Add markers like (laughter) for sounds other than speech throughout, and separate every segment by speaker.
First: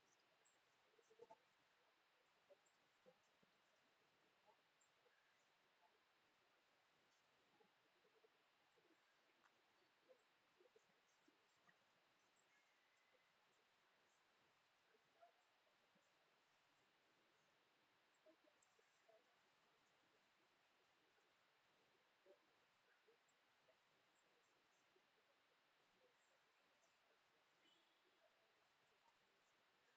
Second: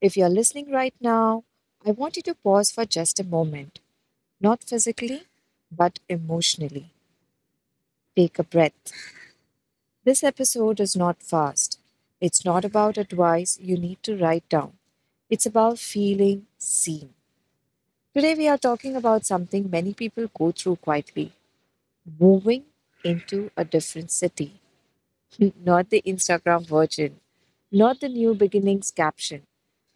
Speaker 1: If you're listening right now, I want you to pause for just a moment, not physically, but emotionally. Take a breath. This episode is not fast. It's not about advice you need to write down. It's about feeling seen. Today, we are talking about something many people go through quietly moving into a different city. (laughs) Not the Instagram version, not the new beginnings caption,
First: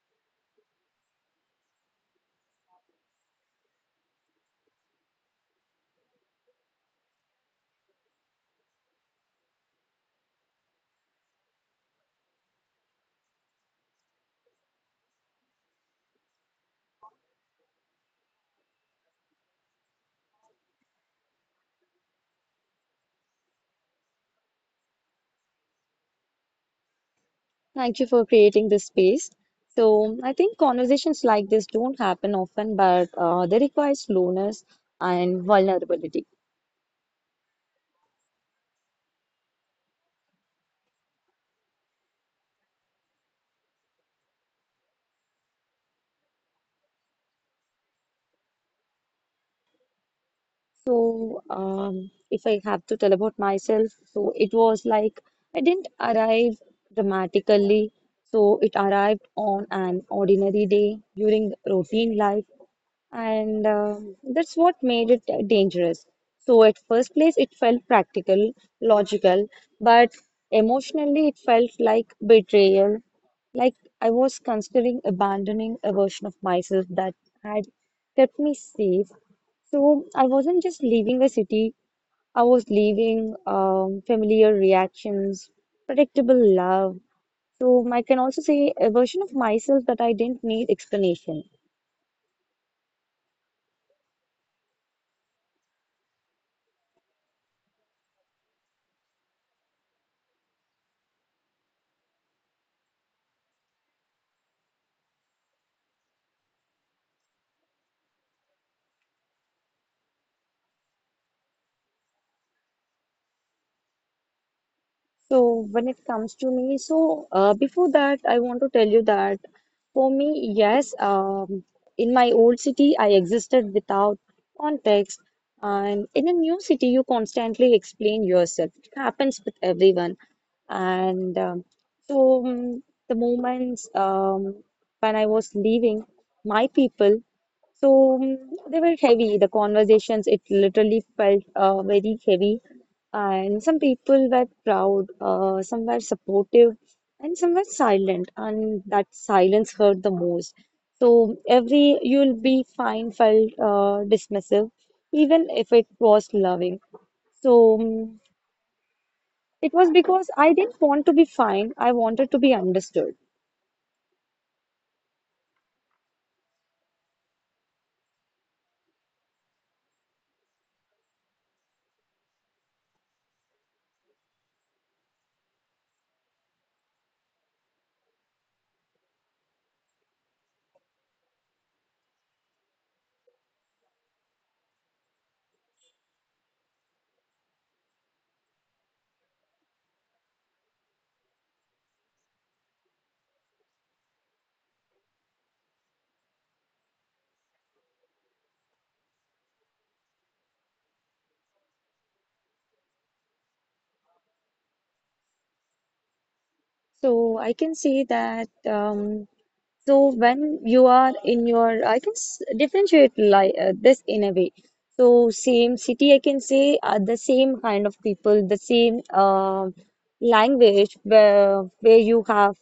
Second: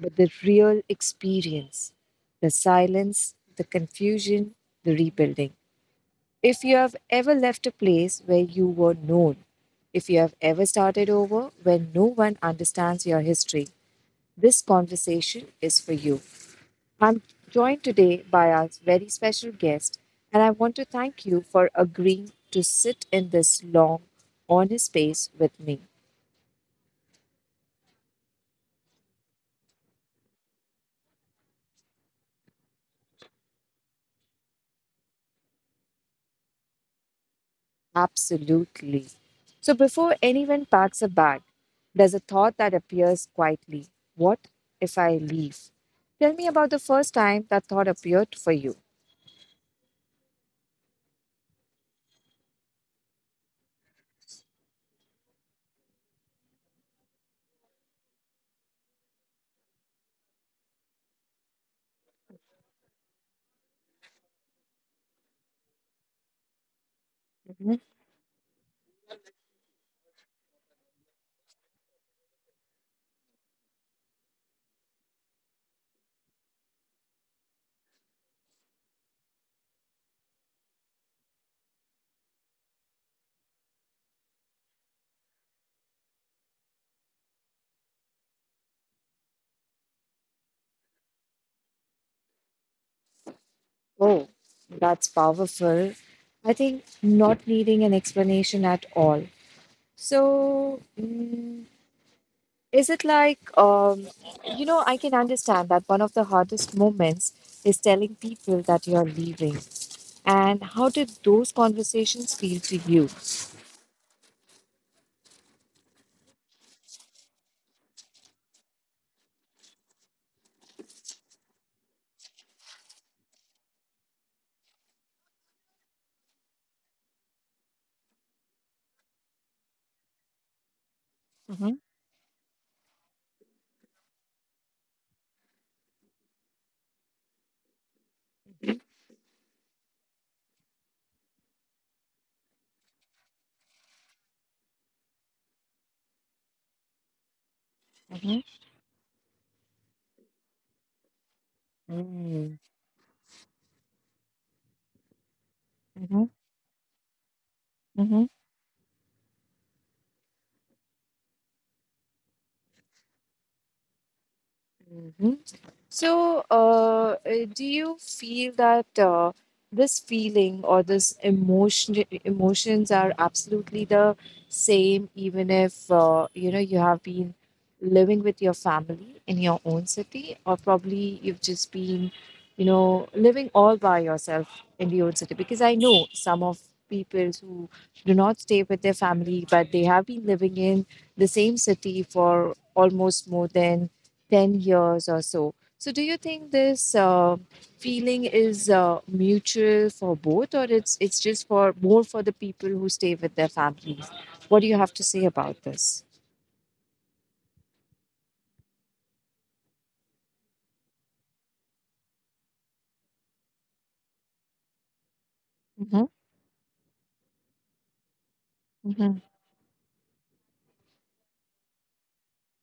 Speaker 1: but the real experience, the silence, the confusion, the rebuilding. If you have ever left a place where you were known, if you have ever started over when no one understands your history, this conversation is for you. I'm joined today by our very special guest, and I want to thank you for agreeing to sit in this long, honest space with me.
Speaker 2: Thank you for creating this space. So, I think conversations like this don't happen often, but they require slowness and vulnerability.
Speaker 1: Absolutely. So before anyone packs a bag, there's a thought that appears quietly. What if I leave? Tell me about the first time that thought appeared for you.
Speaker 2: If I have to tell about myself, so it was like I didn't arrive dramatically. So, it arrived on an ordinary day during routine life. And that's what made it dangerous. So, at first place, it
Speaker 1: Mhm.
Speaker 2: felt practical, logical, but emotionally, it felt like betrayal. Like I was considering abandoning a version of myself that had kept me safe. So, I wasn't just leaving a city, I was leaving familiar reactions, predictable love. So, I can also say a version of myself that I didn't need explanation.
Speaker 1: Oh, that's powerful. I think not needing an explanation at all. So, is it like, I can understand that one of the hardest moments is telling people that you're leaving. And how did those conversations feel to you?
Speaker 2: So when it comes to me, so before that, I want to tell you that for me, yes, in my old city, I existed without context, and in a new city, you constantly explain yourself. It happens with everyone, and
Speaker 1: Mhm,
Speaker 2: so um, the moments when I was leaving my people. So mm, they were heavy. The conversations, it literally felt very heavy. And some people were proud, some were supportive, and some were silent.
Speaker 1: mhm.
Speaker 2: And that silence hurt the most. So every you'll
Speaker 1: Mm,
Speaker 2: be fine felt dismissive, even if it
Speaker 1: mhm,
Speaker 2: was loving. So
Speaker 1: mhm,
Speaker 2: it was because I didn't want to be fine. I wanted to be understood.
Speaker 1: mhm. So, do you feel that this feeling or this emotions are absolutely the same, even if you have been living with your family in your own city, or probably you've just been, living all by yourself in your own city? Because I know some of people who do not stay with their family, but they have been living in the same city for almost more than 10 years or so, do you think this feeling is mutual for both, or it's just for more for the people who stay with their families? What do you have to say about this?
Speaker 2: So I can say that. So when you are in your, I can differentiate like this in a way. So same
Speaker 1: Mm-hmm.
Speaker 2: city, I can say are the same kind of people, the same
Speaker 1: Mm-hmm.
Speaker 2: language where you have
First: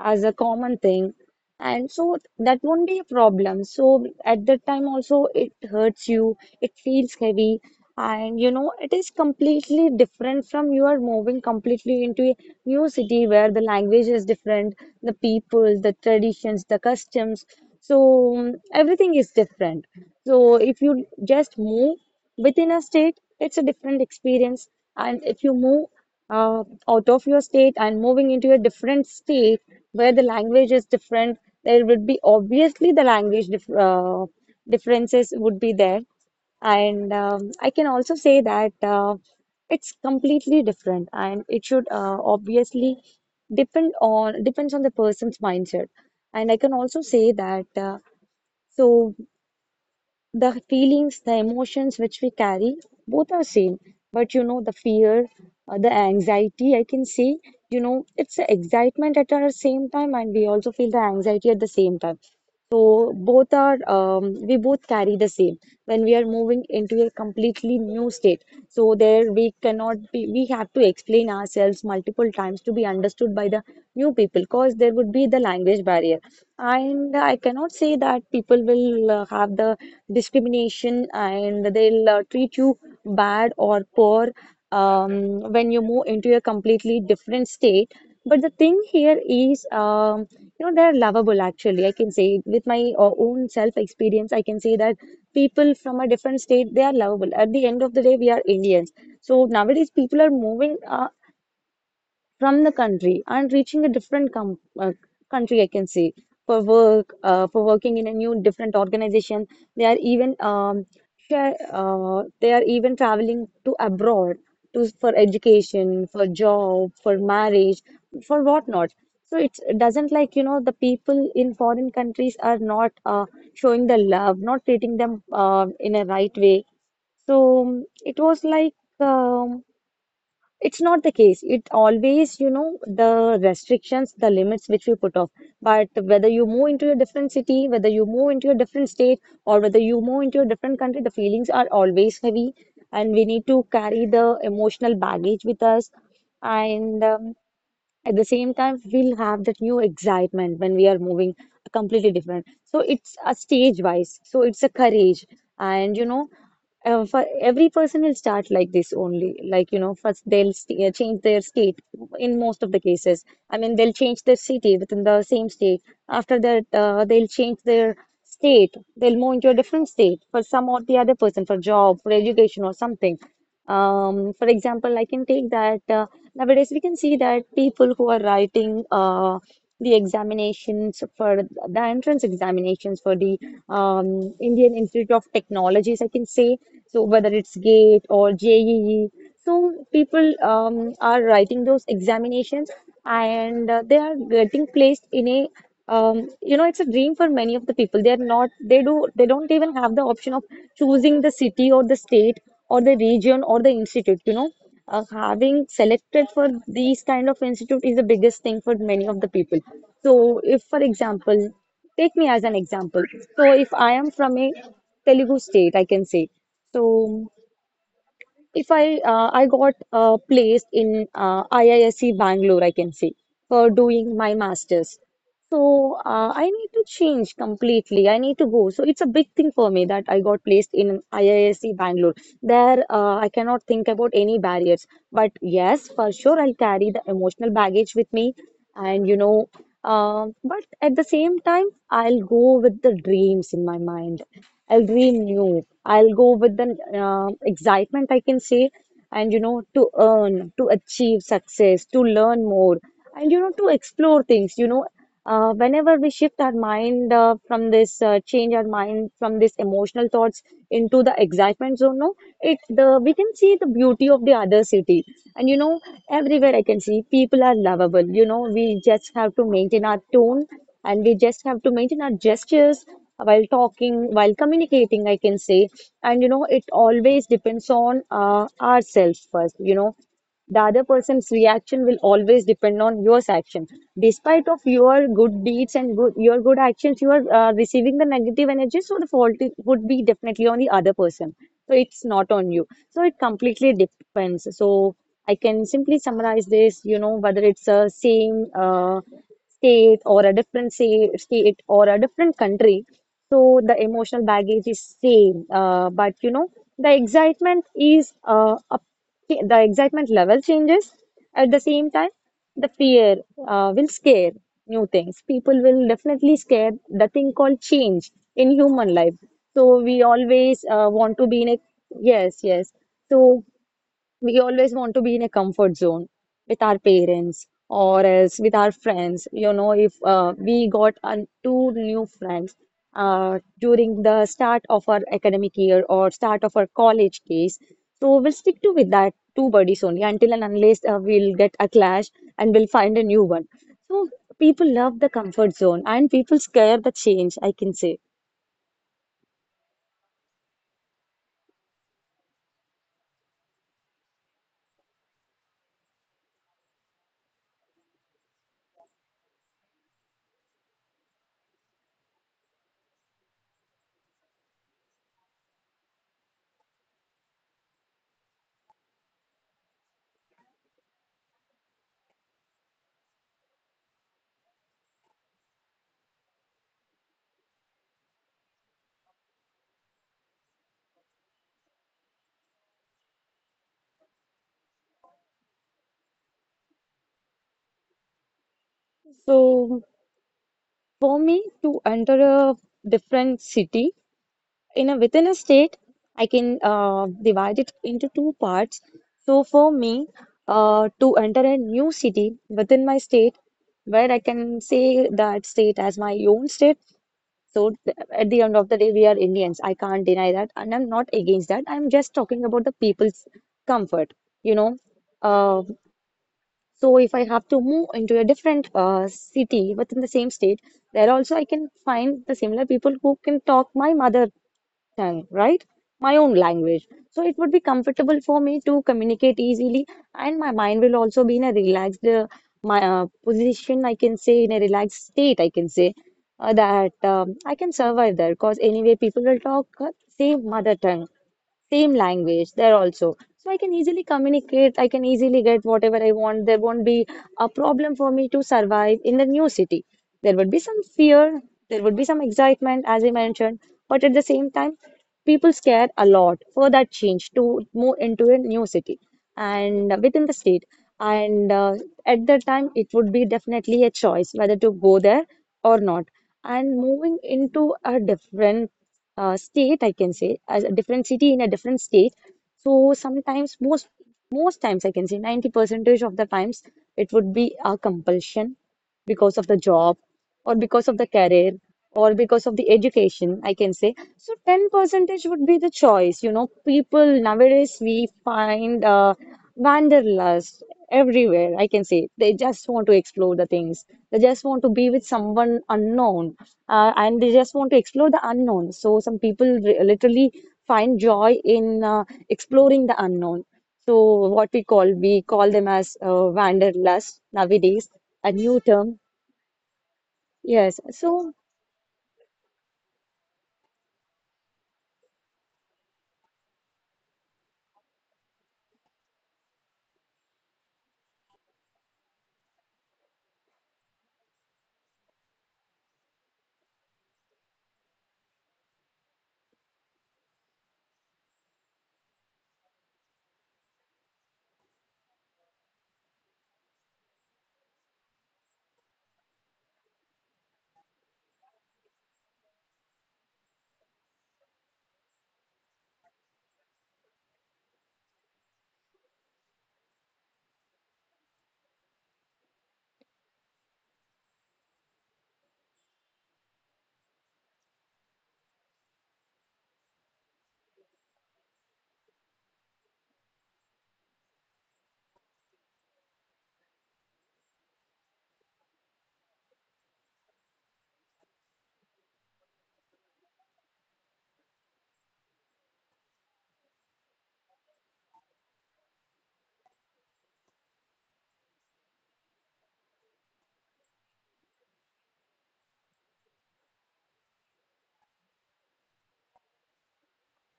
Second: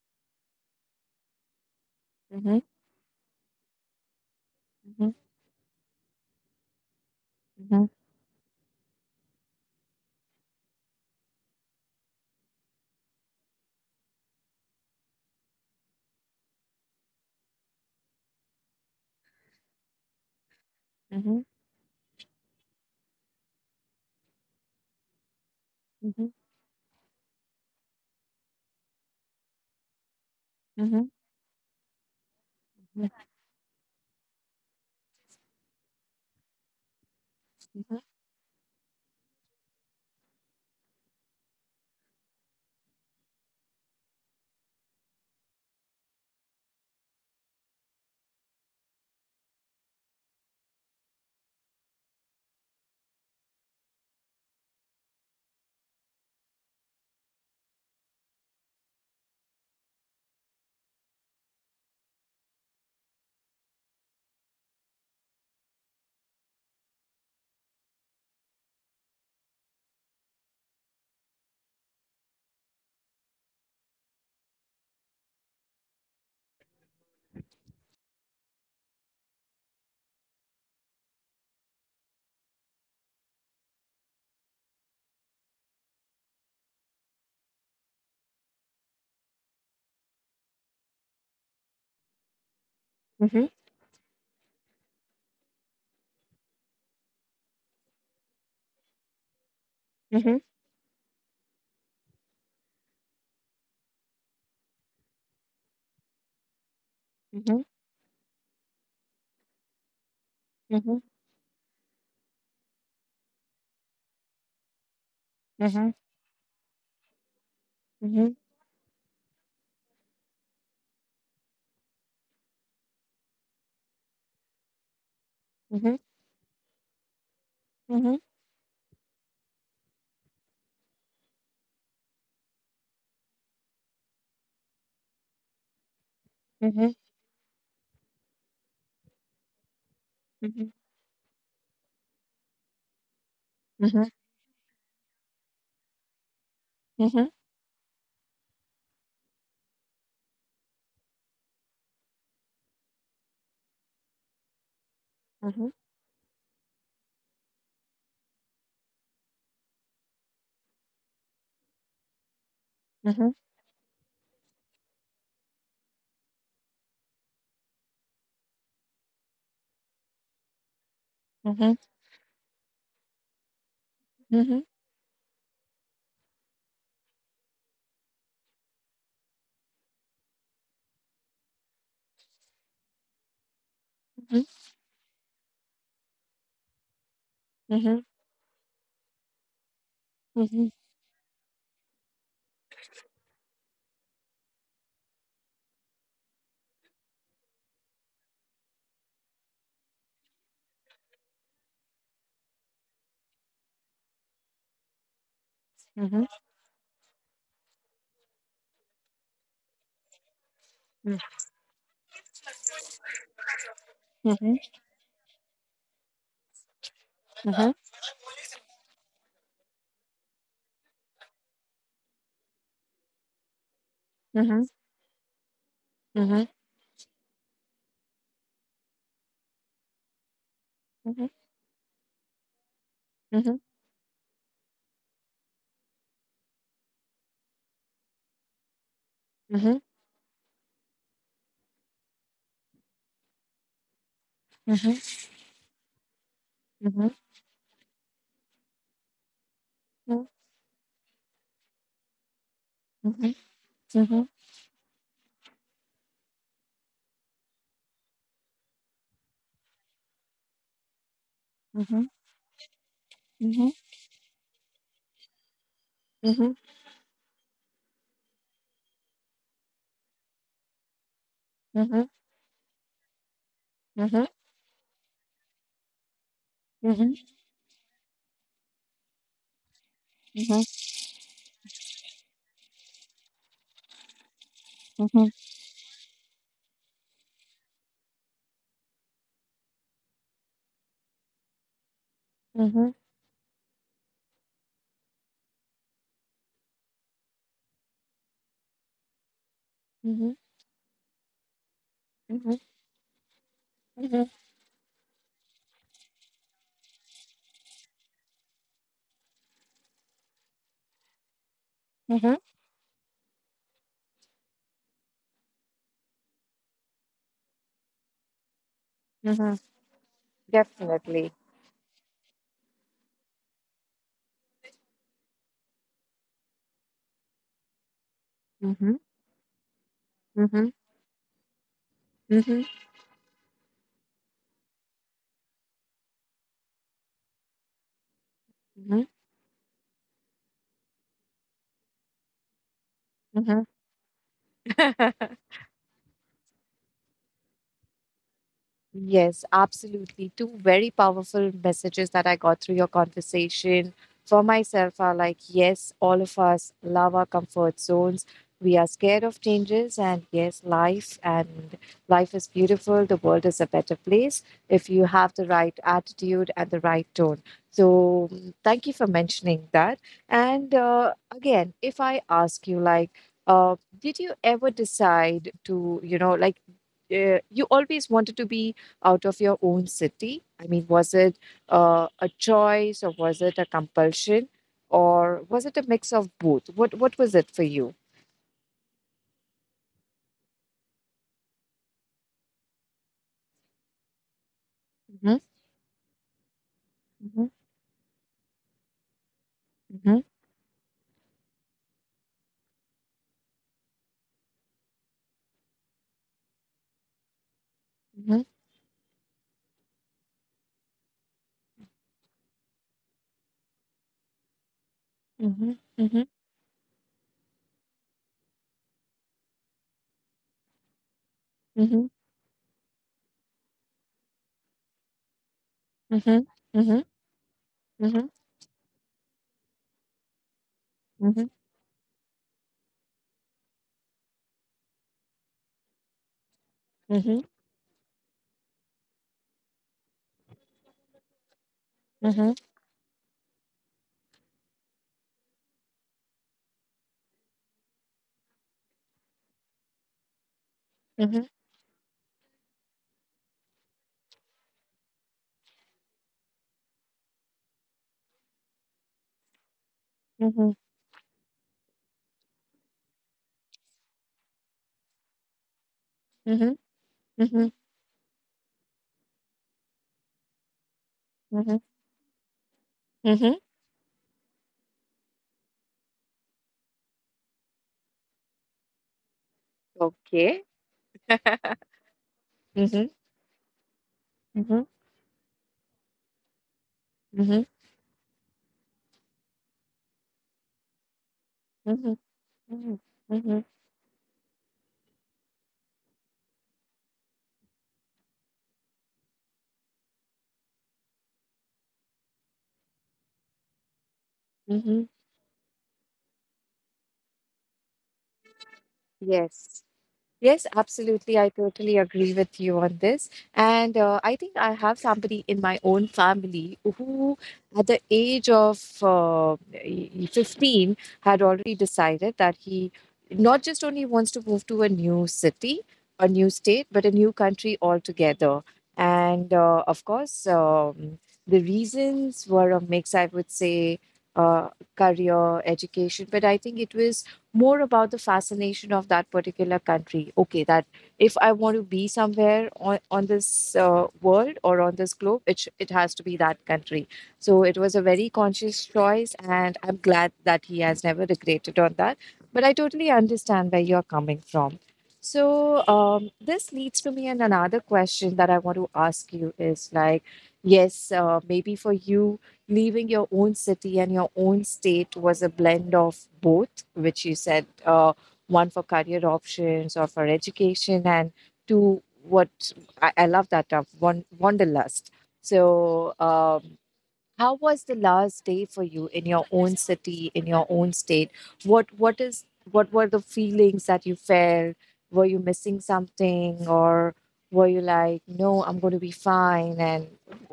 Speaker 2: as a common thing, and so that
Speaker 1: Mm-hmm.
Speaker 2: won't be a problem. So at that time
Speaker 1: Mm-hmm.
Speaker 2: also it hurts you, it feels heavy, and you know, it is completely different from you are moving completely into a new city where the language is different, the people, the traditions, the customs. So everything is different. So if you
Speaker 1: Mm-hmm. Mm-hmm.
Speaker 2: just move within a state, it's a different experience. And if you move uh, out of your state and moving into a different state where the language is
Speaker 1: Mm-hmm.
Speaker 2: different, there would be obviously the language differences would be there. And I can
Speaker 1: Mm-hmm. Mm-hmm.
Speaker 2: also say that it's completely different, and it should obviously depends on the person's mindset. And I can also say that so the feelings, the emotions which we carry, both are same. But you know, the fear, the anxiety, I can say, you know, it's the excitement at our same time, and we also feel the anxiety at the same time. So both are, we both carry the same when we are moving into a completely new state. So there we cannot be, we have to explain ourselves multiple times to be understood by the new people, because there would be the language barrier and I cannot say that people will have the discrimination and they'll treat you bad or poor when you move into a completely different state. But the thing here is, you know, they're lovable actually. I can say with my own self experience, I can say that people from a different state, they are lovable. At the end of the day, we are Indians. So nowadays, people are
Speaker 1: Mm-hmm.
Speaker 2: moving. From the country and reaching a different com country, I can say, for work,
Speaker 1: Mm-hmm. Mm-hmm.
Speaker 2: for working in a new different organization. They are even
Speaker 1: Mm-hmm.
Speaker 2: they are even traveling to abroad to for
Speaker 1: Mm-hmm.
Speaker 2: education, for job, for marriage,
Speaker 1: Mm-hmm. Mm-hmm.
Speaker 2: for whatnot. So it's, it doesn't like you know the people in foreign countries are not showing the love, not treating them
Speaker 1: Mm-hmm. Mm-hmm.
Speaker 2: in a right way. So it was like. Um it's not the case. It always, you know, the restrictions, the limits which we put off. But whether you move into a different city, whether you move into a different state, or whether you move into a different country, the feelings are always heavy, and we need to
Speaker 1: Mm-hmm.
Speaker 2: carry the emotional baggage with us.
Speaker 1: Mm-hmm. Mm-hmm.
Speaker 2: And
Speaker 1: Mm-hmm. Mm-hmm.
Speaker 2: at the same time, we'll have that new excitement when we are moving completely different. So it's a stage wise. So it's a courage. And you know, for every person will start like this only. Like, you know, first they'll st change their state in most of the
Speaker 1: Mm-hmm. Mm-hmm.
Speaker 2: cases. I mean, they'll change their city within the same state. After that, they'll change their state. They'll move into a different state for some or the other person, for
Speaker 1: Mm-hmm. Mm-hmm.
Speaker 2: job, for education or something. For example, I can take that nowadays we can see that people who are writing the examinations for the entrance examinations for the Indian Institute of Technologies, I can say. So whether it's
Speaker 1: Mm-hmm.
Speaker 2: GATE or JEE, so people are writing those examinations and they are getting placed in a you know, it's a dream for many of the people. They're not, they do, they don't even have the option of choosing the city or the state or the region or the institute, you know. Having selected for these kind of institute is the biggest thing for many of the people. So if, for example, take me as an example. So if I am from a Telugu state, I can say. So if I got placed in IISc Bangalore, I can say, for doing my master's. So I need to change completely. I need to go. So it's a big thing for me that I got placed in IISc Bangalore. There, I
Speaker 1: Mm-hmm.
Speaker 2: cannot think about any barriers. But yes, for sure, I'll carry the emotional baggage with me. And you know,
Speaker 1: Mm-hmm.
Speaker 2: but at the same time, I'll go with the dreams in my mind. I'll dream new. I'll go with the
Speaker 1: Mm-hmm.
Speaker 2: excitement, I can say, and you know, to
Speaker 1: Mhm,
Speaker 2: earn, to achieve success, to learn more,
Speaker 1: mhm,
Speaker 2: and you know, to explore
Speaker 1: mhm,
Speaker 2: things. You know. Whenever we shift our mind, change our mind from this emotional thoughts into the excitement zone,
Speaker 1: mhm,
Speaker 2: no, it the we can see
Speaker 1: mhm,
Speaker 2: the beauty of the other city. And you know,
Speaker 1: mhm, mhm,
Speaker 2: everywhere I can see people are lovable. You know, we just have to maintain our tone and we just have to maintain
Speaker 1: mhm,
Speaker 2: our gestures while talking,
Speaker 1: mhm,
Speaker 2: while communicating, I can say. And you know, it
Speaker 1: mhm,
Speaker 2: always depends on ourselves first. You know,
Speaker 1: mhm,
Speaker 2: the other person's reaction will always depend on your action despite of your
Speaker 1: mhm,
Speaker 2: good deeds and good, your good actions you are receiving the negative energy, so the fault would be definitely on the other person. So it's not on you,
Speaker 1: mhm,
Speaker 2: so it completely depends. So I can simply summarize this, you know, whether it's a same state or
Speaker 1: mhm,
Speaker 2: a different state or a different country, so the
Speaker 1: mhm,
Speaker 2: emotional baggage is same, but you know the excitement is the excitement level changes. At the same time,
Speaker 1: mhm,
Speaker 2: the fear will scare new things. People will definitely scare the thing called change in human life.
Speaker 1: mhm.
Speaker 2: So we always want to
Speaker 1: Definitely.
Speaker 2: be in a yes, yes. So we always want to be in a comfort zone with our parents or else with our
Speaker 1: Mm-hmm.
Speaker 2: friends. You know, if
Speaker 1: Mm-hmm.
Speaker 2: we got two new friends during the start of our academic year or start of our college days, so we'll stick to with that two buddies only until and unless we'll get a clash and we'll find a new one.
Speaker 1: Mm-hmm.
Speaker 2: So people love the comfort zone and people scare the change, I can say.
Speaker 1: Yes, absolutely. Two very powerful messages that I got through your conversation for myself are like, yes, all of us love our comfort zones. We are scared of changes, and yes, life is beautiful. The world is a better place if you have the right attitude and the right tone. So, thank you for mentioning that. And again, if I ask you, like, did you ever decide to, like, you always wanted to be out of your own city? I mean, was it a choice or was it a compulsion or was it a mix of both? What was it for you?
Speaker 2: So for me to enter a different city in a within
Speaker 1: Mhm,
Speaker 2: a state I can
Speaker 1: mhm,
Speaker 2: divide it into two parts, so for me
Speaker 1: mhm,
Speaker 2: to enter a new city within my state where I can say that state as my own state, so at
Speaker 1: mhm,
Speaker 2: the end of the day we are Indians, I can't deny that, and I'm not against that, I'm just talking about the people's comfort, you know, uh,
Speaker 1: mhm, mhm,
Speaker 2: so if I have to move into a different city within the same state, there also I can
Speaker 1: mhm,
Speaker 2: find the similar people who can talk my mother tongue, right? My own
Speaker 1: mhm,
Speaker 2: language.
Speaker 1: mhm,
Speaker 2: So it would be comfortable
Speaker 1: mhm,
Speaker 2: for me to communicate easily, and my mind will also be
Speaker 1: mhm,
Speaker 2: in a relaxed my position. I can say in a relaxed state. I can say that
Speaker 1: mhm,
Speaker 2: I can survive there because anyway people will talk same mother tongue, same
Speaker 1: mhm,
Speaker 2: language there also. So I can easily communicate, I can easily get whatever I want. There won't be a problem for me to survive in the new city. There would be some fear,
Speaker 1: mhm,
Speaker 2: there would be some excitement, as I mentioned, but at the same time, people scare a lot for that change to move into a new city and within the state.
Speaker 1: mhm,
Speaker 2: And at that time it would be definitely a choice whether to go there or not.
Speaker 1: mhm,
Speaker 2: And moving
Speaker 1: mhm,
Speaker 2: into a different state, I can say, as a different city in a
Speaker 1: mhm,
Speaker 2: different state. So
Speaker 1: mhm.
Speaker 2: sometimes, most most times, I can say, 90 percentage of the times, it would be a compulsion because of the job, or
Speaker 1: Okay.
Speaker 2: because of the career,
Speaker 1: (laughs)
Speaker 2: or because of the
Speaker 1: Mhm,
Speaker 2: education, I can say. So 10
Speaker 1: mhm,
Speaker 2: percentage would be the choice. You know, people
Speaker 1: mhm,
Speaker 2: nowadays we find wanderlust everywhere, I can say.
Speaker 1: mhm,
Speaker 2: They just want to
Speaker 1: mhm,
Speaker 2: explore the
Speaker 1: mhm,
Speaker 2: things. They just want to be with someone unknown, and they just want to explore the unknown. So some people literally find joy in exploring the unknown. So what
Speaker 1: mhm.
Speaker 2: we call them as wanderlust nowadays, a new term.
Speaker 1: Yes. Yes,
Speaker 2: Yes. So,
Speaker 1: absolutely. I totally agree with you on this. And I think I have somebody in my own family who, at the age of 15, had already decided that he not just only wants to move to a new city, a new state, but a new country altogether. And of course, the reasons were a mix, I would say, uh, career, education, but I think it was more about the fascination of that particular country. Okay, that if I want to be somewhere on this world or on this globe, it has to be that country. So it was a very conscious choice, and I'm glad that he has never regretted on that. But I totally understand where you're coming from. So, this leads to me and another question that I want to ask you is like, yes, maybe for you leaving your own city and your own state was a blend of both, which you said one for career options or for education, and two, what I love that term, wanderlust. So, how was the last day for you in your own city, in your own state? What what is what were the feelings that you felt? Were you missing something, or were you like, no, I'm going to be fine? And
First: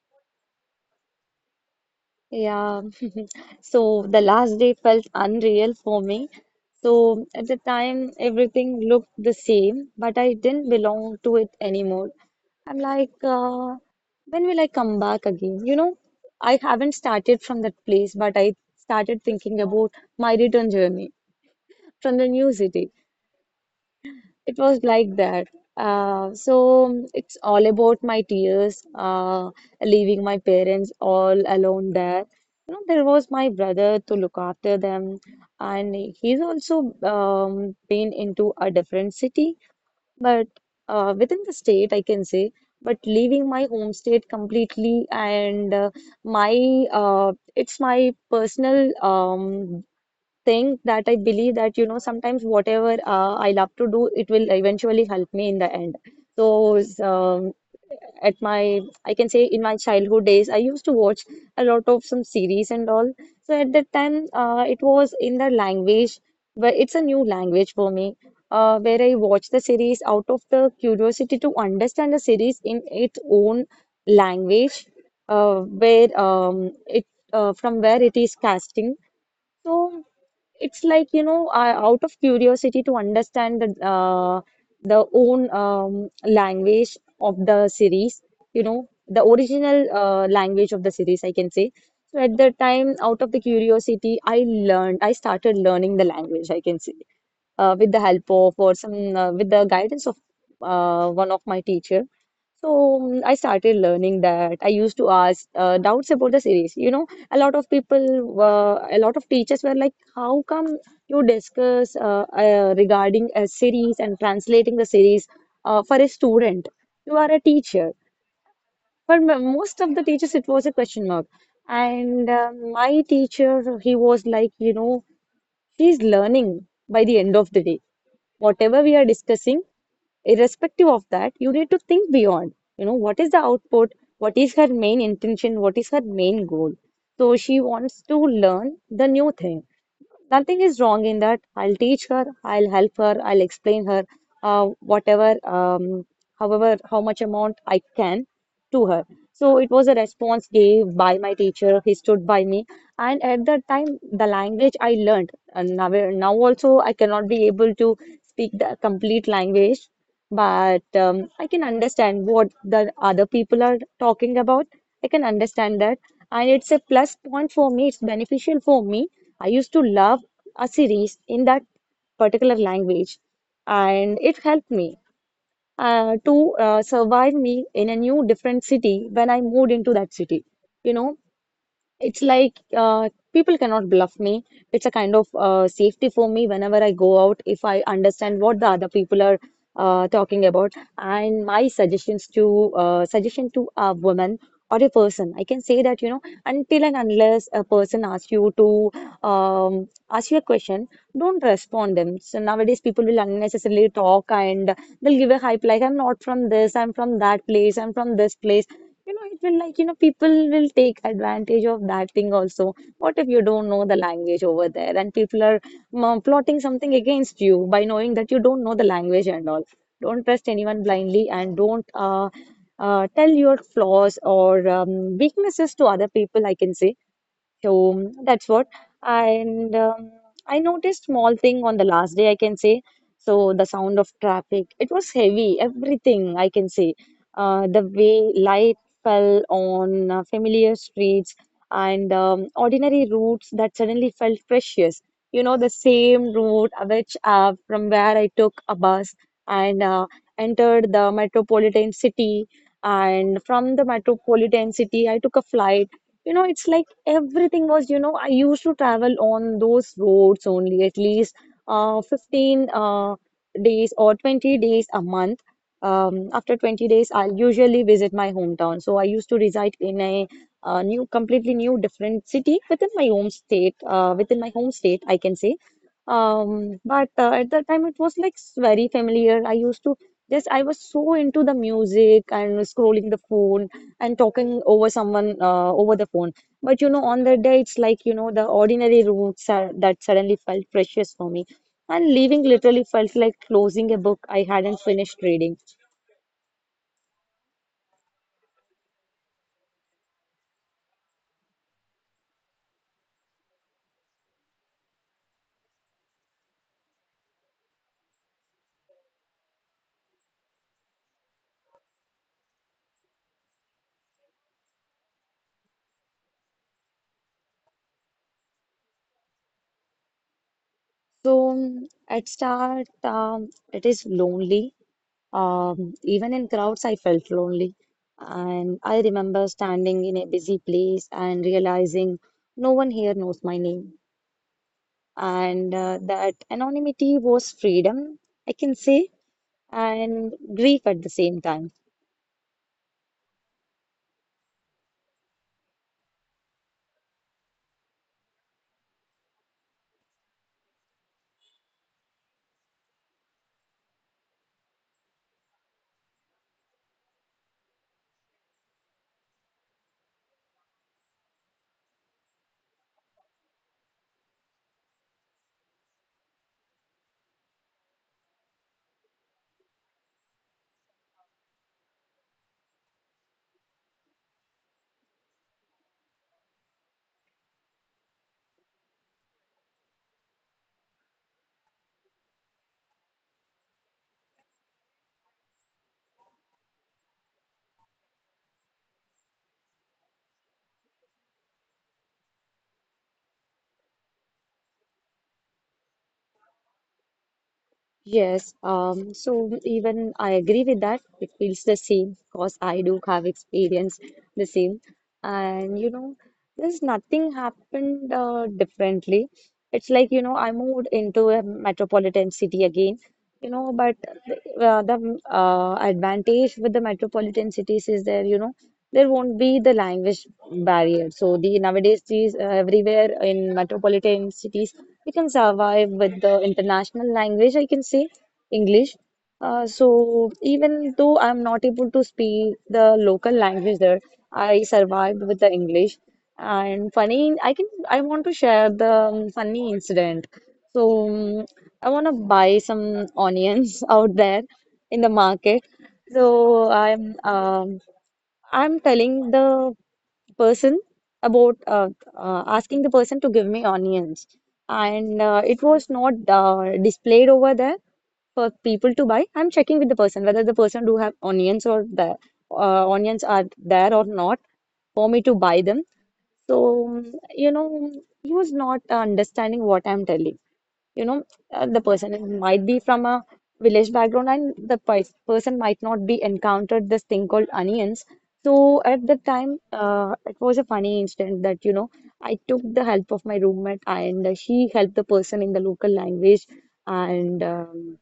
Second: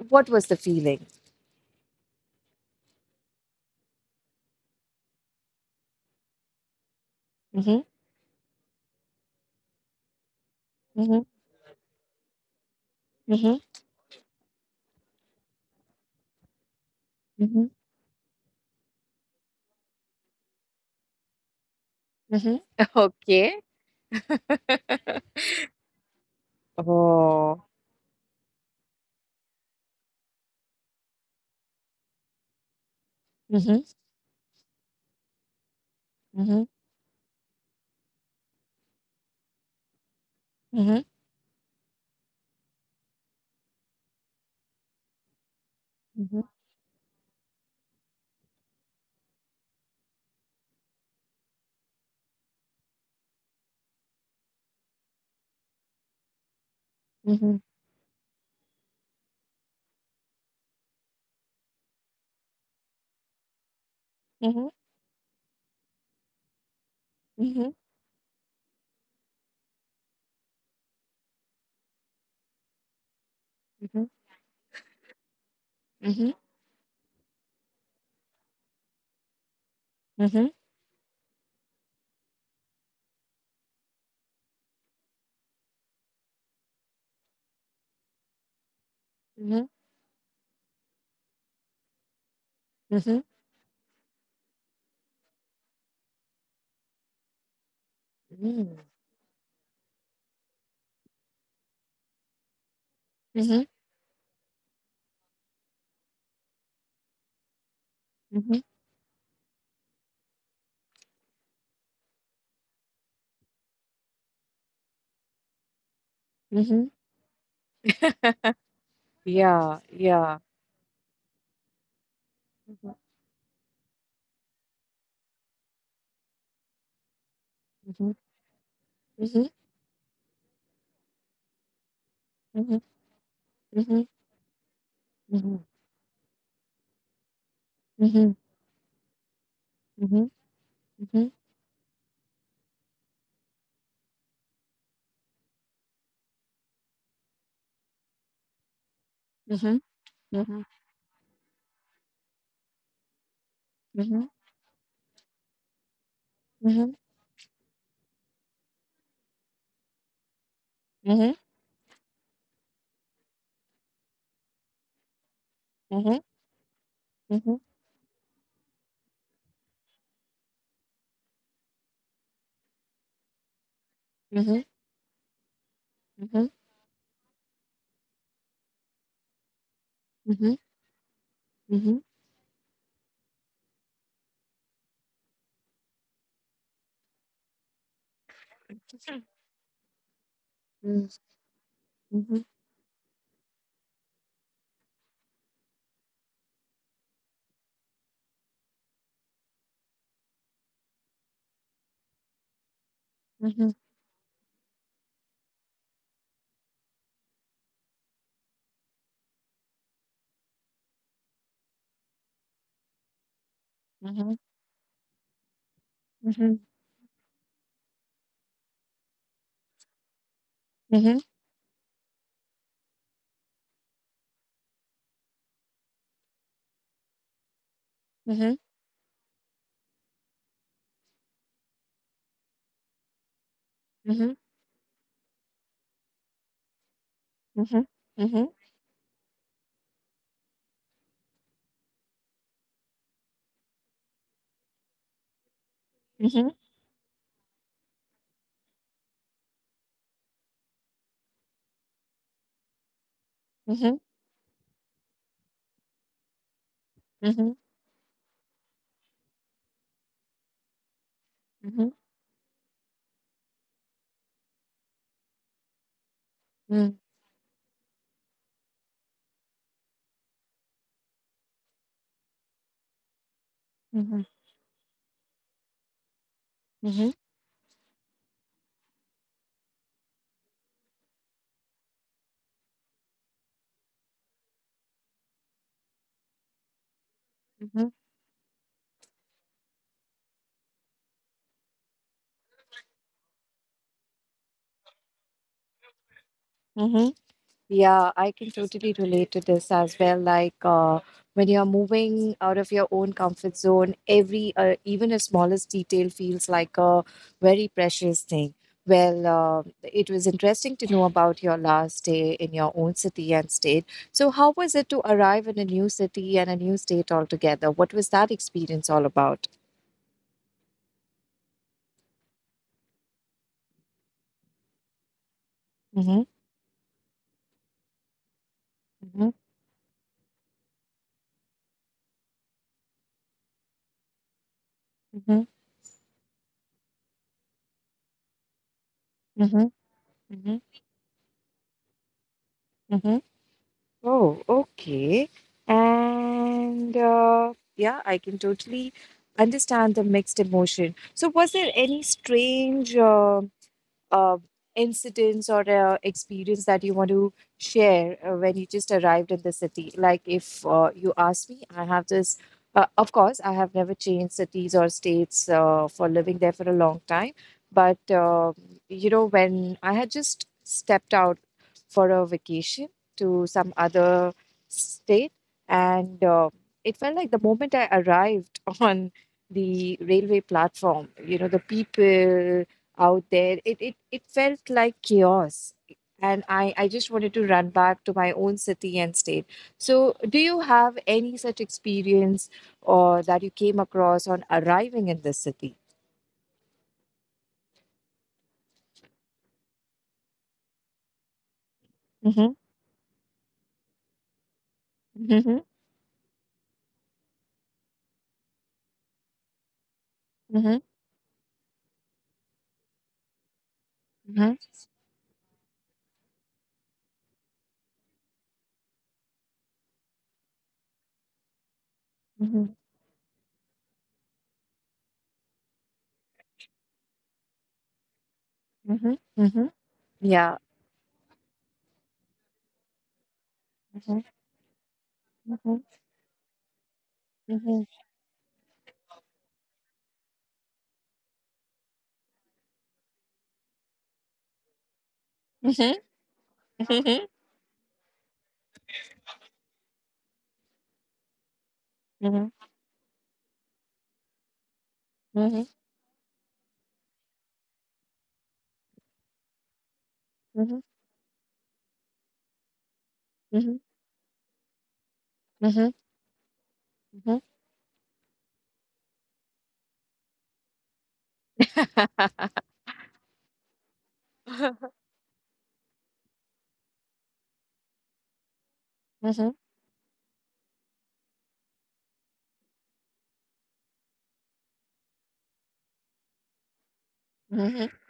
Speaker 1: what was the feeling?
Speaker 2: yeah. (laughs) So the last day felt unreal for me. So at the
Speaker 1: Hmm.
Speaker 2: time, everything looked the same, but I didn't belong to it anymore. I'm like,
Speaker 1: Mhm,
Speaker 2: when will I come back again? You know, I haven't started
Speaker 1: mhm,
Speaker 2: from
Speaker 1: mhm.
Speaker 2: that place, but I started thinking about my return journey from the new
Speaker 1: (laughs)
Speaker 2: city.
Speaker 1: Okay.
Speaker 2: It was like that. So it's
Speaker 1: Oh.
Speaker 2: all about my tears, leaving my parents all alone there. You know, there was my
Speaker 1: Mhm,
Speaker 2: brother to look after them, and he's
Speaker 1: mhm,
Speaker 2: also been into a different city, but
Speaker 1: mhm,
Speaker 2: within the state, I can say. But leaving my home state completely, and
Speaker 1: mhm, mhm,
Speaker 2: my it's my personal thing that I believe that, you know, sometimes whatever I love to do, it will eventually help me in the end. So,
Speaker 1: mhm,
Speaker 2: at my, I can say, in my childhood days, I used to watch a lot of some series and all. So, at that time,
Speaker 1: mhm,
Speaker 2: it was in the language, but it's a new
Speaker 1: mhm,
Speaker 2: language for me. Where I watched the series out of the curiosity to understand the series in its own
Speaker 1: mhm,
Speaker 2: language, where
Speaker 1: mhm,
Speaker 2: it from where it is casting. So
Speaker 1: mhm,
Speaker 2: it's like, you know, I, out of curiosity to understand the own language of the series, you know, the original language of the series, I can say. So at that time,
Speaker 1: mhm.
Speaker 2: out of the curiosity, I learned, I started learning the language, I can say, with the help of,
Speaker 1: Mm.
Speaker 2: or some with the guidance of one of my teacher. So I
Speaker 1: Mhm,
Speaker 2: started learning that. I used to ask doubts about the series. You know, a lot of people
Speaker 1: mhm,
Speaker 2: were, a lot of teachers were like, "How come you discuss regarding a series and translating the series for a student?
Speaker 1: mhm.
Speaker 2: You are a teacher." But
Speaker 1: Yeah,
Speaker 2: most of the
Speaker 1: yeah.
Speaker 2: teachers, it was a question mark. And
Speaker 1: Mhm,
Speaker 2: my teacher, he was like, you know, she's learning by the end of the day.
Speaker 1: mhm,
Speaker 2: Whatever we are
Speaker 1: mhm,
Speaker 2: discussing, irrespective of that, you need to think beyond,
Speaker 1: mhm,
Speaker 2: you know, what is the output,
Speaker 1: mhm,
Speaker 2: what is her main
Speaker 1: mhm,
Speaker 2: intention, what is her main goal. So she wants to
Speaker 1: mhm,
Speaker 2: learn the new thing.
Speaker 1: mhm,
Speaker 2: Nothing is
Speaker 1: mhm,
Speaker 2: wrong in
Speaker 1: mhm,
Speaker 2: that. I'll teach her, I'll help her, I'll explain her whatever, however, how much amount I can, to her. So it
Speaker 1: mhm,
Speaker 2: was a
Speaker 1: mhm,
Speaker 2: response
Speaker 1: mhm,
Speaker 2: gave by my teacher. He stood by me, and at that time,
Speaker 1: mhm,
Speaker 2: the language I learned. And now, now
Speaker 1: mhm, mhm,
Speaker 2: also,
Speaker 1: mhm,
Speaker 2: I cannot be able to speak the complete language, but
Speaker 1: mhm, mhm,
Speaker 2: I can understand what the other people are talking about. I can understand that, and it's a plus
Speaker 1: mhm, mhm, mhm,
Speaker 2: point
Speaker 1: mhm,
Speaker 2: for me. It's beneficial for me. I used to love a series in that particular language, and it
Speaker 1: mhm,
Speaker 2: helped me uh,
Speaker 1: mhm, mhm, mhm,
Speaker 2: to
Speaker 1: mhm,
Speaker 2: uh, survive me in a new different city when I moved into that city. You know,
Speaker 1: mhm,
Speaker 2: it's like people cannot bluff me. It's a kind of safety for me whenever I go out, if I understand what the other people are talking about. And my suggestions to suggestion to a woman or a person, I can say that, you know, until and unless a person asks you to ask you a question, don't respond them. So nowadays people will unnecessarily talk and they'll give a hype like, I'm not from this, I'm from that place, I'm from this place. You know, it will like, you know, people will take advantage of that thing also. What if you don't know the language over there and people are plotting something against you by knowing that you don't know the language and all? Don't trust anyone blindly, and don't tell your flaws or weaknesses to other people, I can say, so that's what. And I noticed small thing on the last day, I can say. So the sound of traffic, it was heavy, everything I can say. The way
Speaker 1: mhm,
Speaker 2: light fell on familiar streets and ordinary routes that suddenly felt precious. You know, the
Speaker 1: mhm,
Speaker 2: same
Speaker 1: mhm.
Speaker 2: route which from where I took a bus and entered the metropolitan city. And from the
Speaker 1: Mhm.
Speaker 2: metropolitan city, I took a flight. You know, it's like
Speaker 1: Mhm,
Speaker 2: everything was, you know, I used to travel on those roads only at least
Speaker 1: mhm,
Speaker 2: 15 days or 20 days a month. After 20
Speaker 1: mm,
Speaker 2: days, I'll usually visit my hometown. So I used to reside in a, uh, new, completely new, different city within my home state,
Speaker 1: mhm,
Speaker 2: I can say. Um,
Speaker 1: mhm,
Speaker 2: but uh, at that time, it was like very familiar. I used to just, I was so into the music and scrolling the phone and talking over someone over the phone. But you know, on that day, it's
Speaker 1: mhm,
Speaker 2: like, you know, the ordinary roots are, that suddenly felt precious for me. And leaving literally felt like closing a book I hadn't finished reading.
Speaker 1: mhm. Yeah, I can totally relate to this as well. Like, when you're moving out of your own comfort zone, every even a smallest detail feels like a very precious thing. Well, it was interesting to know about your last day in your own city and state. So, how was it to arrive in a new city and a new state altogether? What was that experience all about?
Speaker 2: So at start, it is lonely.
Speaker 1: Mm-hmm,
Speaker 2: Even in crowds, I felt lonely. And I
Speaker 1: mm-hmm,
Speaker 2: remember standing in a busy place and realizing no one here knows my name.
Speaker 1: mm-hmm,
Speaker 2: And that anonymity was freedom, I can say,
Speaker 1: mm-hmm,
Speaker 2: and grief at the same time.
Speaker 1: mm-hmm. Oh, okay. And yeah, I can totally understand the mixed emotion. So, was there any strange uh, incidents or experience that you want to share when you just arrived in the city? Like if you ask me, I have this. Of course, I have never changed cities or states for living there for a long time. But when I had just stepped out for a vacation to some other state, and it felt like the moment I arrived (laughs) on the railway platform, the people, out there it felt like chaos, and I just wanted to run back to my own city and state, so do you have any such experience or that you came across on arriving in this city?
Speaker 2: Yes, so even I agree with that. It feels the same
Speaker 1: Mhm,
Speaker 2: because I do have experienced the same.
Speaker 1: mhm,
Speaker 2: And you know, there's nothing happened differently. It's like, you know, I
Speaker 1: mhm,
Speaker 2: moved into a metropolitan city again, you know, but
Speaker 1: mhm,
Speaker 2: the advantage with the metropolitan cities is there, you know, there won't be the language barrier. So the nowadays these
Speaker 1: mhm,
Speaker 2: everywhere in metropolitan cities we can survive with the international language, I can say, English.
Speaker 1: mhm, mhm.
Speaker 2: So
Speaker 1: Yeah.
Speaker 2: even though I'm not able to speak the local language there,
Speaker 1: Mhm,
Speaker 2: I survived with the
Speaker 1: mhm,
Speaker 2: English. And funny, I can
Speaker 1: mhm,
Speaker 2: I want to share the funny incident. So um, I want to buy some onions (laughs) out there in the market.
Speaker 1: mhm,
Speaker 2: So I'm telling the person about
Speaker 1: mhm,
Speaker 2: asking the person to give me onions, and
Speaker 1: mhm, mhm,
Speaker 2: it was not displayed over there for people to buy. I'm checking with the person whether the
Speaker 1: mhm,
Speaker 2: person do have onions or the onions are
Speaker 1: mhm,
Speaker 2: there or not for me to buy them. So,
Speaker 1: mhm,
Speaker 2: you know, he was not understanding what I'm telling, you know, the person might be from a village background and the person might not be encountered this thing called onions. So at the
Speaker 1: mhm,
Speaker 2: time, it was a funny incident that, you know, I took the help of my roommate and she helped the person in the local language. And
Speaker 1: mhm.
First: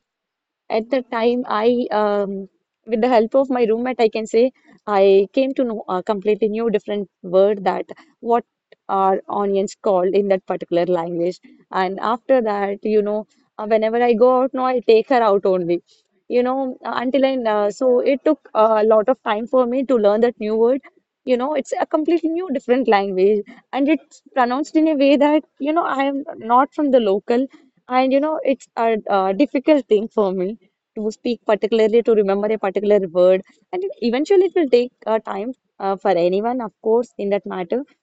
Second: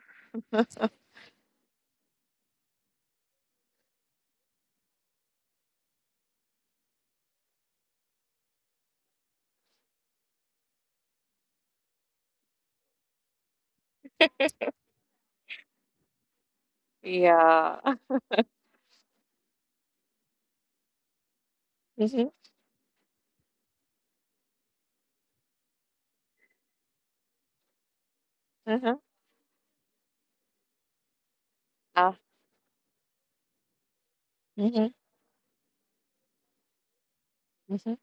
Speaker 2: at the time, I, with the help of my roommate, I can say, I came to know a completely new, different word, that what are onions called in that particular language. And after that, you know, whenever I go out now, I take her out only. You know,
Speaker 1: Yeah. (laughs)
Speaker 2: so it took a lot of time for me to learn that new word. You know, it's a completely
Speaker 1: Mhm,
Speaker 2: new, different language, and it's pronounced in a way that, you know, I am not from the local, and you know, it's a
Speaker 1: mhm,
Speaker 2: difficult thing for me to speak, particularly to
Speaker 1: ah,
Speaker 2: remember a particular word, and eventually it will
Speaker 1: mhm,
Speaker 2: take time for anyone of course in that matter.
Speaker 1: mhm,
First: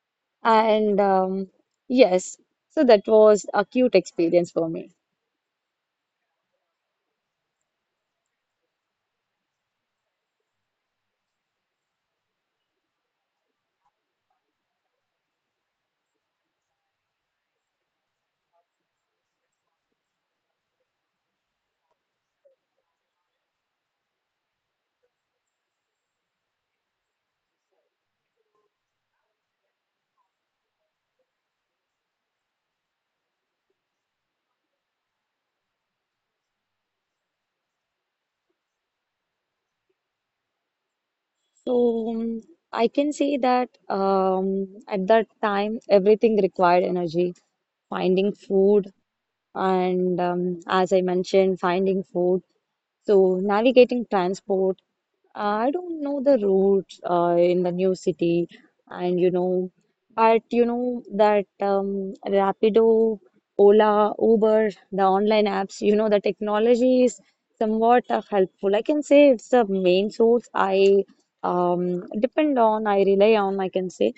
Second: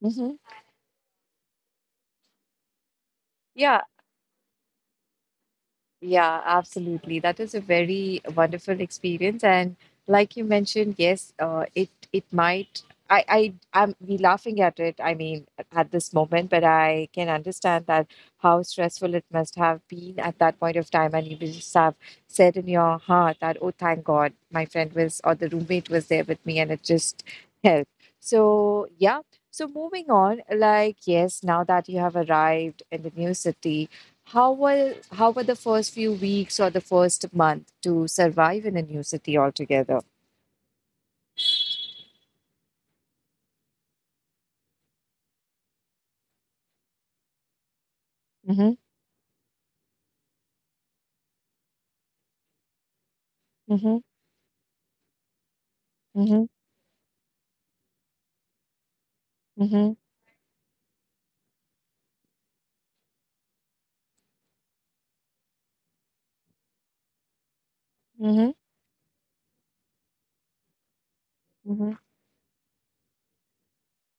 Speaker 1: mhm.
Speaker 2: And yes, so that was a
Speaker 1: Yeah.
Speaker 2: cute experience for me.
Speaker 1: Yeah, absolutely. That is a very wonderful experience. And like you mentioned, yes, it might. I'm we laughing at it. I mean, at this moment, but I can understand that how stressful it must have been at that point of time, and you will just have said in your heart that, oh, thank God, my friend was or the roommate was there with me, and it just helped. So yeah. So moving on, like yes, now that you have arrived in the new city, how were the first few weeks or the first month to survive in a new city altogether?
Speaker 2: So I can say that at that time everything required energy, finding
Speaker 1: Mhm,
Speaker 2: food, and as I mentioned, finding food. So
Speaker 1: mhm,
Speaker 2: navigating transport. I don't know the
Speaker 1: mhm,
Speaker 2: route in the new city, and you know,
Speaker 1: mhm,
Speaker 2: but you know that Rapido, Ola, Uber, the online apps, you know, the technology is somewhat
Speaker 1: mhm,
Speaker 2: helpful. I can say it's the main source I
Speaker 1: mhm,
Speaker 2: depend on, I rely on, I can say.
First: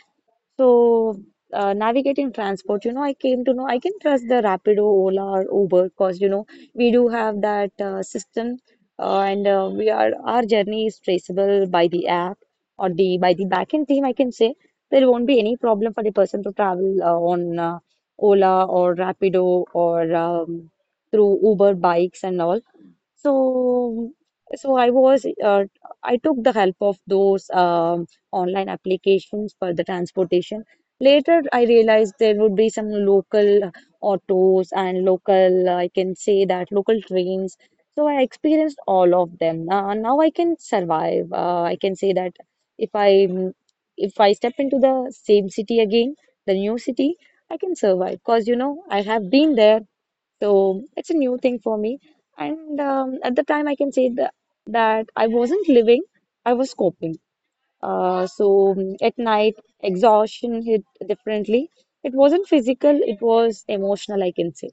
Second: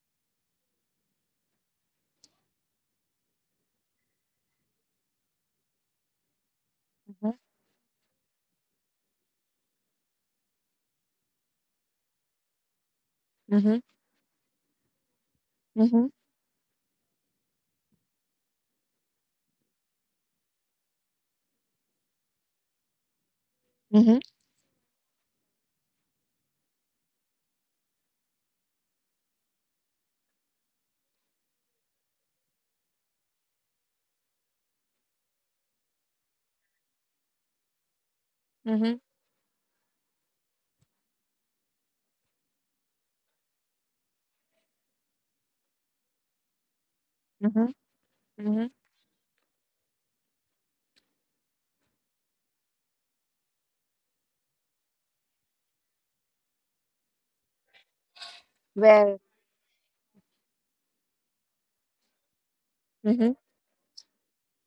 Speaker 2: So, navigating transport, you know, I came to know I can trust the Rapido, Ola, or Uber because, you know, we do
Speaker 1: mhm,
Speaker 2: have that system, and we are our journey is traceable by the app or the by the
Speaker 1: mhm,
Speaker 2: backend team. I can say there won't be any problem for
Speaker 1: mhm,
Speaker 2: the person to travel on Ola or Rapido or through Uber bikes and all. So,
Speaker 1: mhm,
Speaker 2: so I was, I took the help of those online applications for the transportation. Later, I realized there would be some local autos and local, I can say that local trains. So I experienced
Speaker 1: mhm,
Speaker 2: all of them. Now I can survive. I can say that if I if I step into the same city again, the new city, I
Speaker 1: mhm,
Speaker 2: can survive because you
Speaker 1: mhm,
Speaker 2: know I have been there. So it's a new thing for me. And at the time, I can say that I wasn't living, I was coping. So at
Speaker 1: Well,
Speaker 2: night, exhaustion hit differently. It wasn't physical, it
Speaker 1: mhm.
Speaker 2: was emotional, I can say.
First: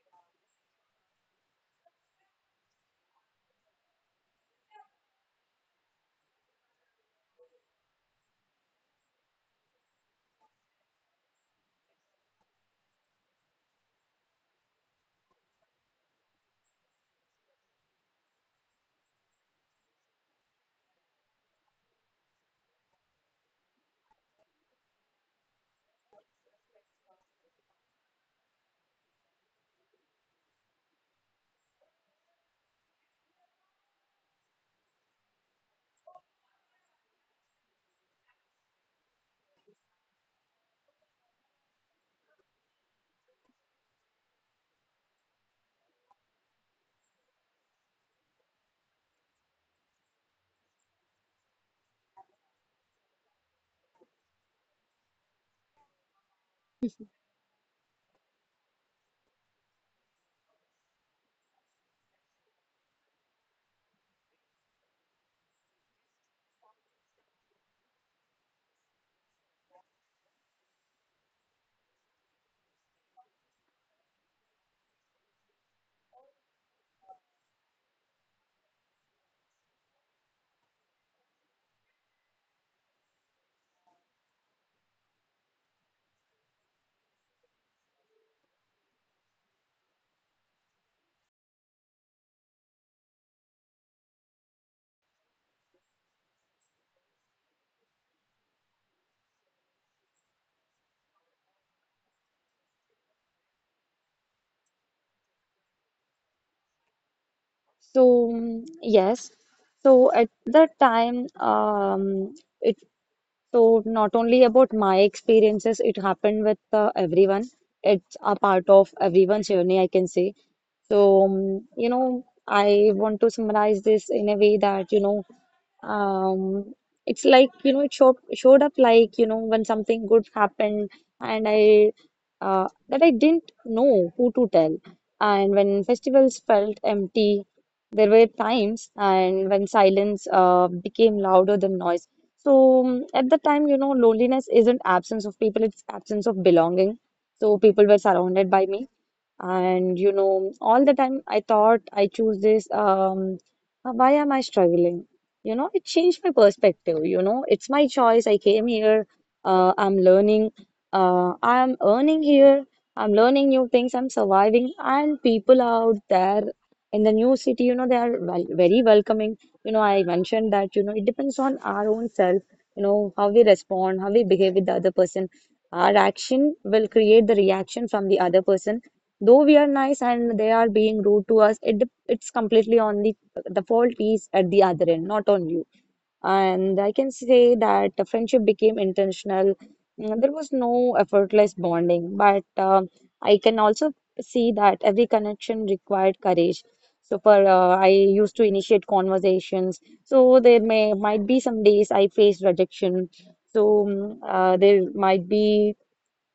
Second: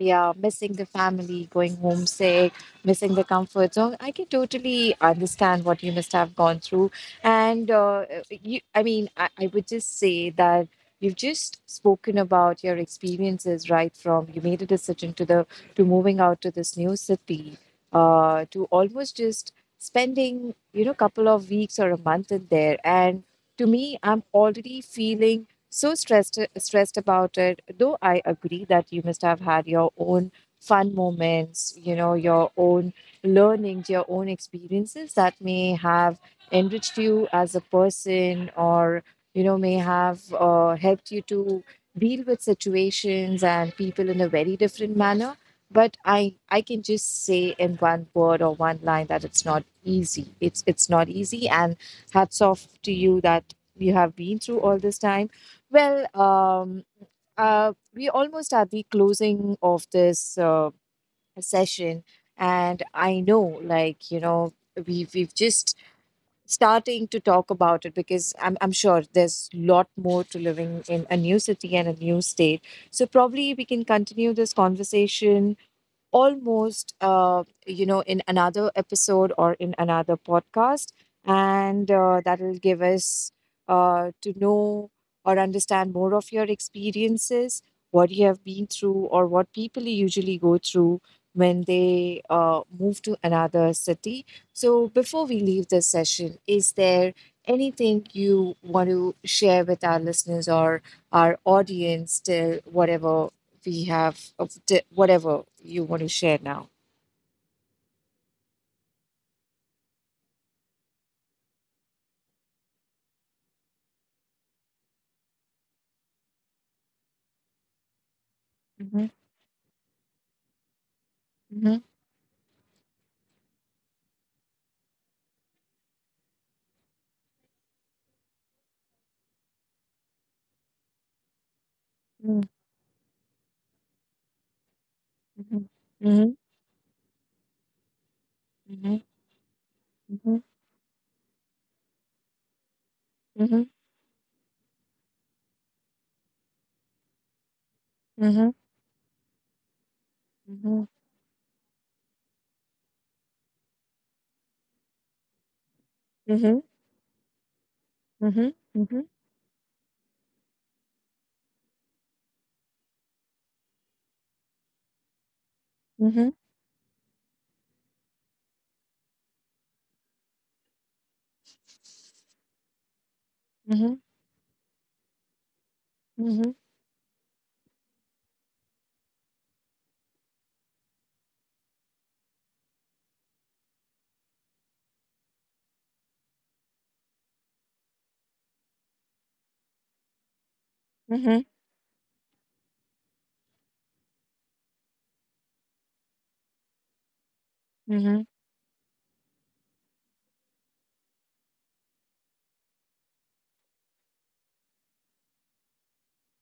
Speaker 1: Yeah, missing the family, going homesick, missing the comfort zone. I can totally understand what you must have gone through. And you, I mean, I would just say that you've just spoken about your experiences, right? From you made a decision to moving out to this new city, to almost just spending, couple of weeks or a month in there. And to me, I'm already feeling so stressed about it, though I agree that you must have had your own fun moments, your own learnings, your own experiences that may have enriched you as a person, or may have helped you to deal with situations and people in a very different manner, but I can just say in one word or one line that it's not easy, it's not easy, and hats off to you that you have been through all this time. Well, we almost at the closing of this session, and I know, like, we've just starting to talk about it because I'm sure there's lot more to living in a new city and a new state. So probably we can continue this conversation almost, in another episode or in another podcast. And that will give us to know or understand more of your experiences, what you have been through, or what people usually go through when they move to another city. So, before we leave this session, is there anything you want to share with our listeners or our audience till whatever we have whatever you want to share now.
Speaker 2: So, mm, yes. So at that time, it so not only about my experiences, it happened with everyone. It's a part of
Speaker 1: Mm-hmm.
Speaker 2: everyone's journey, I can say. So,
Speaker 1: Mm-hmm.
Speaker 2: you know, I want to summarize this in a way that, you know, um, it's like, you know, it showed up like, you know, when something good happened and I,
Speaker 1: Mm-hmm.
Speaker 2: that I didn't know who to tell. And
Speaker 1: Mm-hmm.
Speaker 2: when festivals felt empty, there were
Speaker 1: Mm-hmm.
Speaker 2: times
Speaker 1: Mm-hmm.
Speaker 2: and when silence,
Speaker 1: Mm-hmm.
Speaker 2: became louder than noise. So, at the
Speaker 1: Mm-hmm.
Speaker 2: time, you know, loneliness isn't absence of people, it's absence of belonging. So, people were
Speaker 1: Mm-hmm.
Speaker 2: surrounded by me, and you know, all the time I thought I choose this. Why am I struggling? You know, it changed my
Speaker 1: Mm-hmm. Mm-hmm. Mm-hmm.
Speaker 2: perspective. You know, it's my choice. I
Speaker 1: Mm-hmm.
Speaker 2: came
Speaker 1: Mm-hmm.
Speaker 2: here. I'm learning. I'm earning here. I'm learning new things. I'm surviving. And people out
Speaker 1: Mm-hmm.
Speaker 2: there in the new city, you know, they are, well, very welcoming. You know, I mentioned that, you know, it depends on our own self, you know, how we
Speaker 1: Mm-hmm.
Speaker 2: respond, how we behave with the other person. Our
Speaker 1: Mm-hmm.
Speaker 2: action will create the reaction from the other person. Though we are nice and they are being rude to us, it's completely on the fault is at the other end, not on you. And I can say that the friendship became intentional. Mm, there was no
Speaker 1: Mm-hmm.
Speaker 2: effortless bonding, but I can also see that every connection required courage. So for I used to initiate conversations. So there may might be some days I faced rejection. So there might be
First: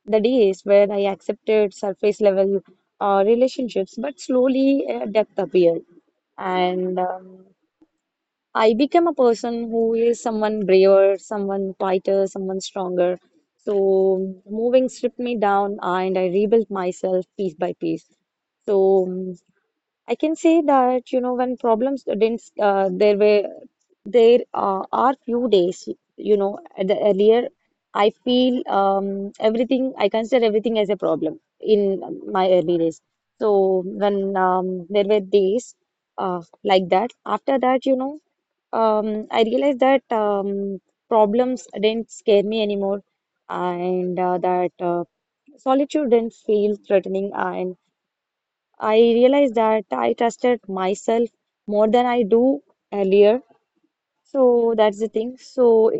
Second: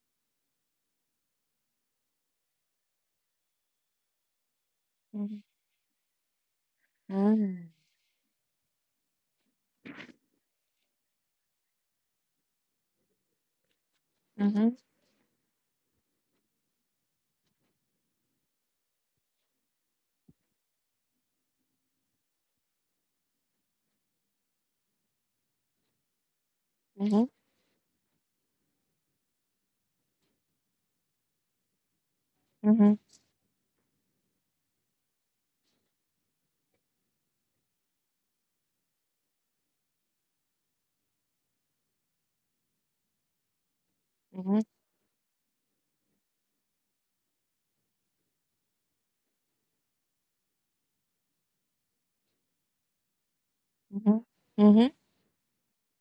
Speaker 2: the days where I accepted surface level relationships, but slowly depth appeared. And I became a person who is someone braver, someone quieter, someone stronger. So moving stripped me down and I rebuilt myself piece by piece. So I can say that, you know, when problems didn't, there were, there are few days, you know, at the earlier, I feel everything, I consider everything as a problem in my early days. So when there were days like that, after that, you know, I realized that problems didn't scare me anymore, and
Speaker 1: Mm-hmm. Mm-hmm.
Speaker 2: that solitude didn't feel threatening, and I realized that I trusted myself more than I do earlier. So
Speaker 1: Mm-hmm.
Speaker 2: that's the thing. So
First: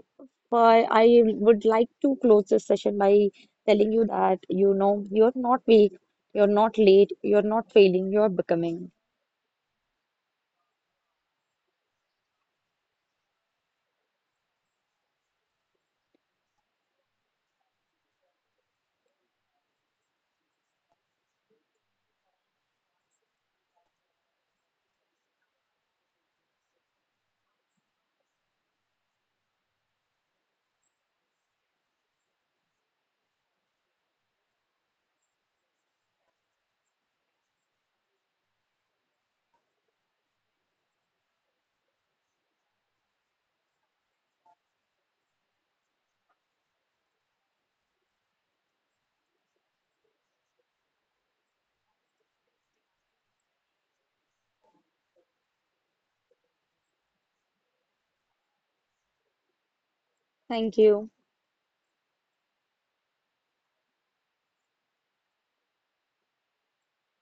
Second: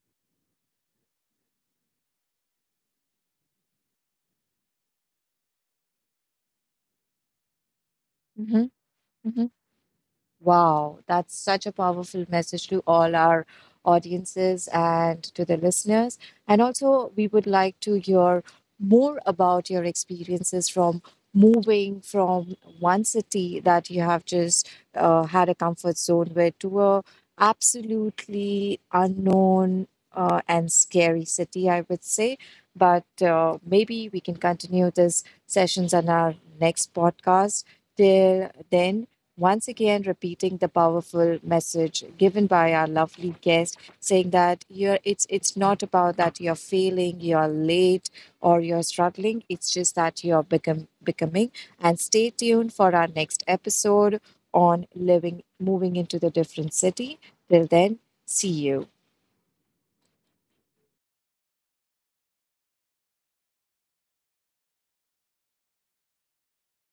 Speaker 2: I would like to close this session by telling you that you know you're not weak, you're not late, you're not failing, you're becoming.
Speaker 1: Mm-hmm. Wow, that's such a powerful message to all our audiences and to the listeners. And also, we would like to hear more about your experiences from moving from one city that you have just had a comfort zone with to a absolutely unknown and scary city, I would say. But maybe we can continue this sessions on our next podcast. Till then, once again repeating the powerful message given by our lovely guest saying that you're it's not about that you're failing, you're late, or you're struggling, it's just that you're become becoming, and stay tuned for our next episode on living moving into the different city, till then, see you.
Speaker 2: Thank you.